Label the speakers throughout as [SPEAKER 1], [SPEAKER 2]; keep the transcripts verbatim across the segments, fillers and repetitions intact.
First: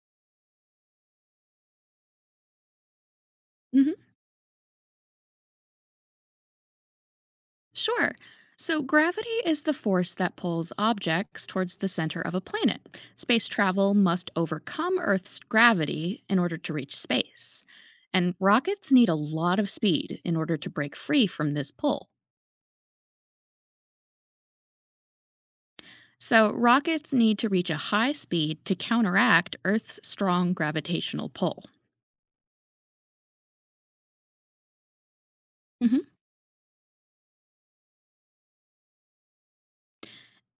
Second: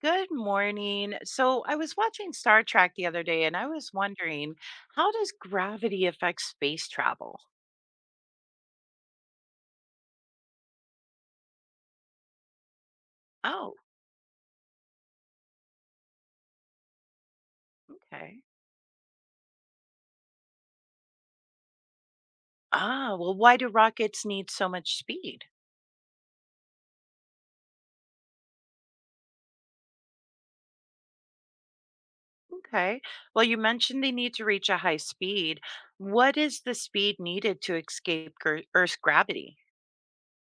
[SPEAKER 1] Good morning. So I was watching Star Trek the other day and I was
[SPEAKER 2] Hmm.
[SPEAKER 1] wondering, how does gravity affect space travel?
[SPEAKER 2] Sure. So, gravity is the force that pulls objects towards the center of a planet. Space
[SPEAKER 1] Oh,
[SPEAKER 2] travel must overcome Earth's gravity in order to reach space. And
[SPEAKER 1] okay.
[SPEAKER 2] rockets need a lot of speed in order to break free from this pull.
[SPEAKER 1] Ah, well, why do rockets need so much speed?
[SPEAKER 2] So, rockets need to reach a high speed to counteract Earth's strong gravitational pull.
[SPEAKER 1] Okay. Well, you mentioned they need to reach a high speed.
[SPEAKER 2] Mhm.
[SPEAKER 1] What is the speed needed to escape gr- Earth's gravity?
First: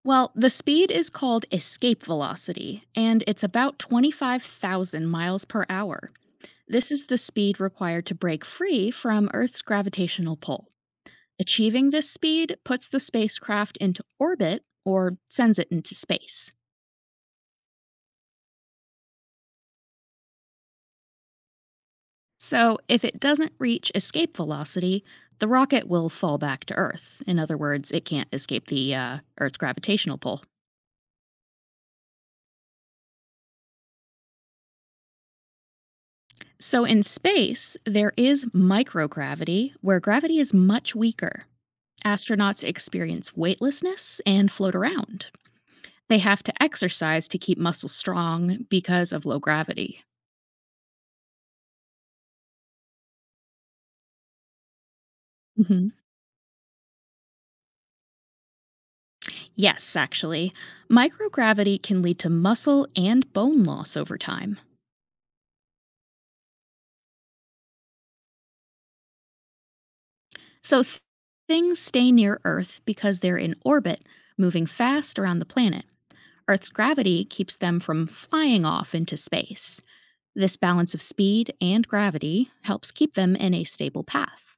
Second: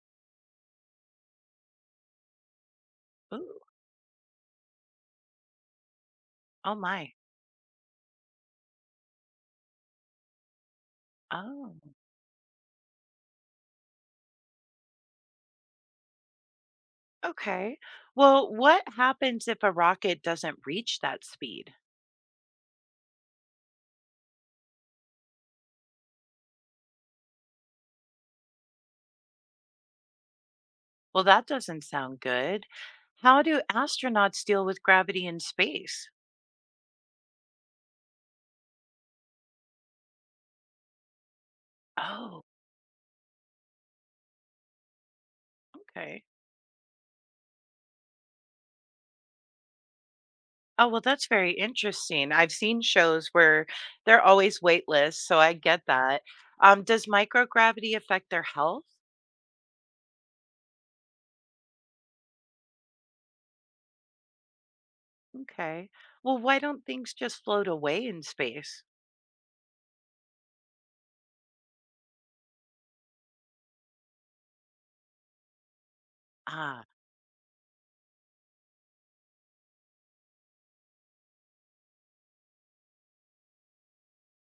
[SPEAKER 2] Well, the speed is called escape velocity, and it's
[SPEAKER 1] Ooh,
[SPEAKER 2] about twenty-five thousand miles per hour.
[SPEAKER 1] oh
[SPEAKER 2] This is
[SPEAKER 1] my.
[SPEAKER 2] the speed required to break free from Earth's gravitational pull.
[SPEAKER 1] Oh,
[SPEAKER 2] Achieving this speed puts the spacecraft into orbit or sends it into space.
[SPEAKER 1] okay. Well, what happens if a rocket doesn't reach that speed?
[SPEAKER 2] So, if it doesn't reach escape velocity, the rocket will fall back to Earth. In other words, it can't escape the uh, Earth's gravitational pull.
[SPEAKER 1] Well, that doesn't sound good. How do astronauts deal with gravity in space?
[SPEAKER 2] So, in space, there is microgravity, where gravity is much weaker.
[SPEAKER 1] Oh,
[SPEAKER 2] Astronauts experience weightlessness and float around. They
[SPEAKER 1] okay.
[SPEAKER 2] have to exercise to keep muscles strong because of low gravity.
[SPEAKER 1] Oh, well, that's very interesting. I've seen shows where they're always weightless, so I get
[SPEAKER 2] Hmm.
[SPEAKER 1] that. Um, does microgravity affect their health?
[SPEAKER 2] Yes, actually, microgravity can lead to muscle and bone loss over time.
[SPEAKER 1] Okay. Well, why don't things just float away in space?
[SPEAKER 2] So th- things stay near Earth because they're in orbit, moving fast around the planet. Earth's
[SPEAKER 1] Ah,
[SPEAKER 2] gravity keeps them from flying off into space. This balance of speed and gravity helps keep them in a stable path.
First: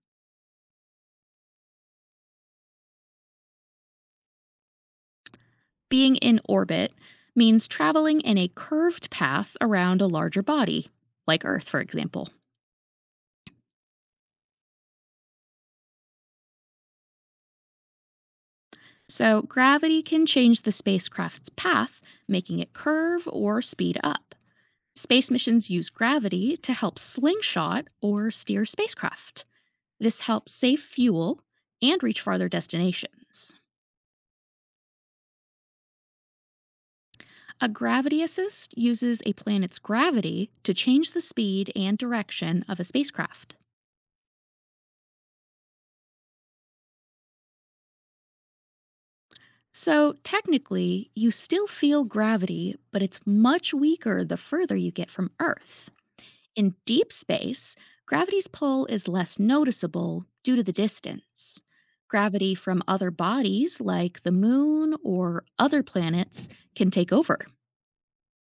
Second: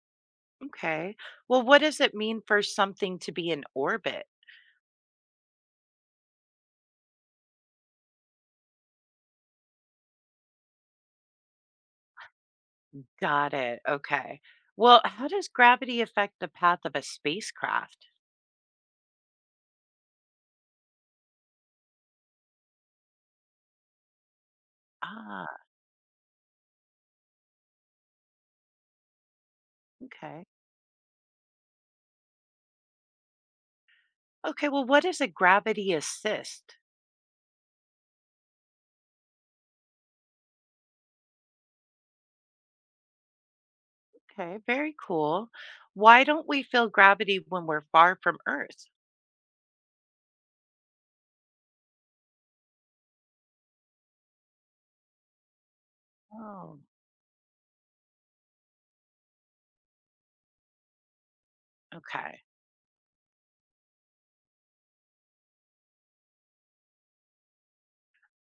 [SPEAKER 1] okay. Well, what does it mean for something to be in orbit?
[SPEAKER 2] Being in orbit means traveling in a curved path around a larger body, like Earth, for example.
[SPEAKER 1] Got it. Okay. Well, how does gravity affect the path of a spacecraft?
[SPEAKER 2] So, gravity can change the spacecraft's path, making it curve or speed up. Space
[SPEAKER 1] Ah,
[SPEAKER 2] missions use gravity to help slingshot or steer spacecraft. This
[SPEAKER 1] okay.
[SPEAKER 2] helps save fuel and reach farther destinations.
[SPEAKER 1] Okay, well, what is a gravity assist?
[SPEAKER 2] A gravity assist uses a planet's gravity to change the speed and direction of a spacecraft.
[SPEAKER 1] Okay, very cool. Why don't we feel gravity when we're far from Earth?
[SPEAKER 2] So, technically, you still feel gravity, but it's much weaker the further you get from Earth. In
[SPEAKER 1] Oh,
[SPEAKER 2] deep space, gravity's pull is less noticeable due to the distance.
[SPEAKER 1] okay.
[SPEAKER 2] Gravity from other bodies, like the moon or other planets, can take over.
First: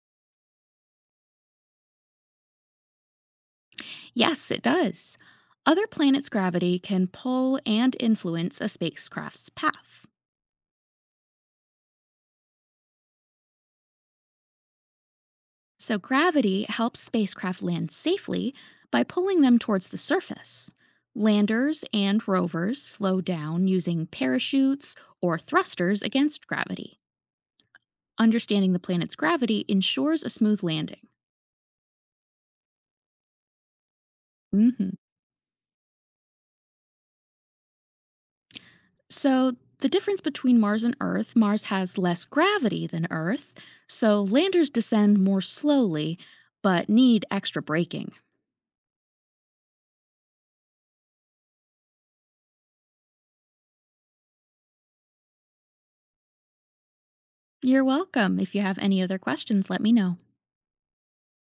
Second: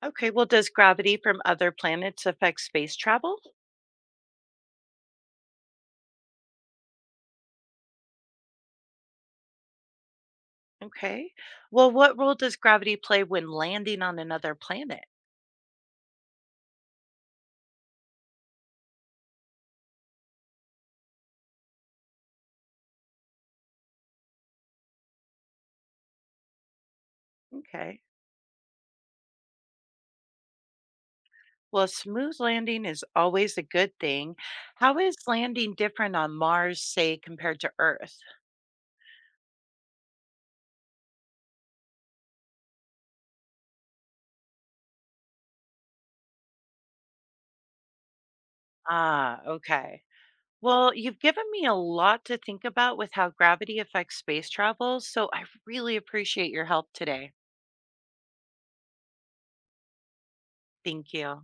[SPEAKER 1] Okay, well, does gravity from other planets affect space travel?
[SPEAKER 2] Yes, it does. Other planets' gravity can pull and influence a spacecraft's path.
[SPEAKER 1] Okay. Well, what role does gravity play when landing on another planet?
[SPEAKER 2] So, gravity helps spacecraft land safely by pulling them towards the surface. Landers and rovers slow down using parachutes or thrusters against gravity.
[SPEAKER 1] Okay.
[SPEAKER 2] Understanding the planet's gravity ensures a smooth landing.
[SPEAKER 1] Well, smooth landing is always a good thing.
[SPEAKER 2] Mhm.
[SPEAKER 1] How is landing different on Mars, say, compared to Earth?
[SPEAKER 2] So, the difference between Mars and Earth, Mars has less gravity than Earth, so landers descend more slowly but need extra braking.
[SPEAKER 1] Ah, okay. Well, you've given me a lot to think about with how gravity affects space travel, so I really appreciate your help today.
[SPEAKER 2] You're welcome. If you have any other questions, let me know.
[SPEAKER 1] Thank you.